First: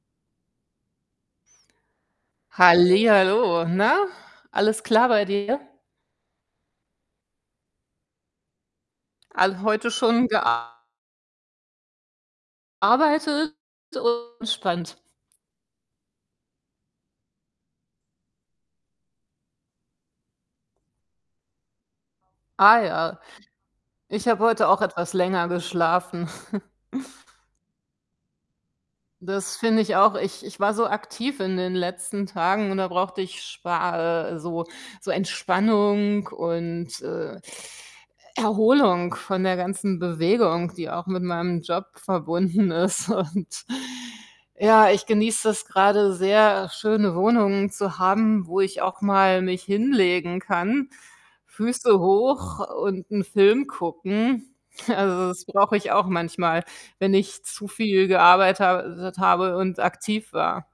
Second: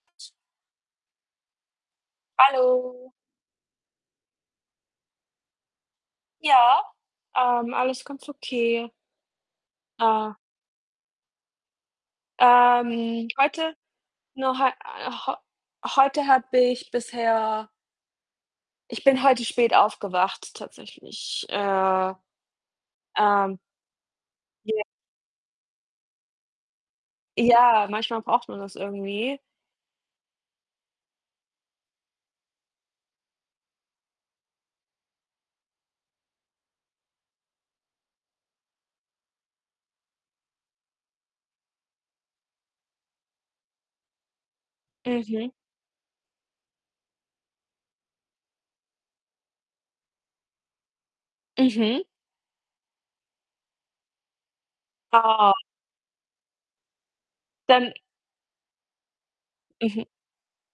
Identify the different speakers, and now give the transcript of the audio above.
Speaker 1: Hallo.
Speaker 2: Hallihallo, na? Alles klar bei dir?
Speaker 1: Ja, ähm, alles ganz okay.
Speaker 2: All heute schon
Speaker 1: Ah.
Speaker 2: gea
Speaker 1: Ähm,
Speaker 2: arbeitet
Speaker 1: heute
Speaker 2: [unintelligible]
Speaker 1: nur heu
Speaker 2: entspannt?
Speaker 1: äh, heu heute habe ich bisher ich bin heute spät aufgewacht tatsächlich, äh,
Speaker 2: Ah ja.
Speaker 1: ähm.
Speaker 2: Ich habe heute auch
Speaker 1: Ja.
Speaker 2: etwas länger geschlafen.
Speaker 1: Ja, manchmal braucht man das irgendwie.
Speaker 2: Das finde ich auch. Ich ich war so aktiv in den letzten Tagen und da brauchte ich spa äh, so so Entspannung und, äh, Erholung von der ganzen Bewegung, die auch mit meinem Job verbunden ist. Und ja, ich genieße
Speaker 1: Mhm.
Speaker 2: das grade sehr, äh, schöne Wohnung zu haben, wo ich auch mal mich hinlegen kann, Füße
Speaker 1: Mhm.
Speaker 2: hoch und 'n Film gucken. Also, das
Speaker 1: Ah.
Speaker 2: brauche ich auch manchmal, wenn ich zu
Speaker 1: Dann
Speaker 2: viel gearbeit habe tet habe und
Speaker 1: Mhm.
Speaker 2: aktiv war.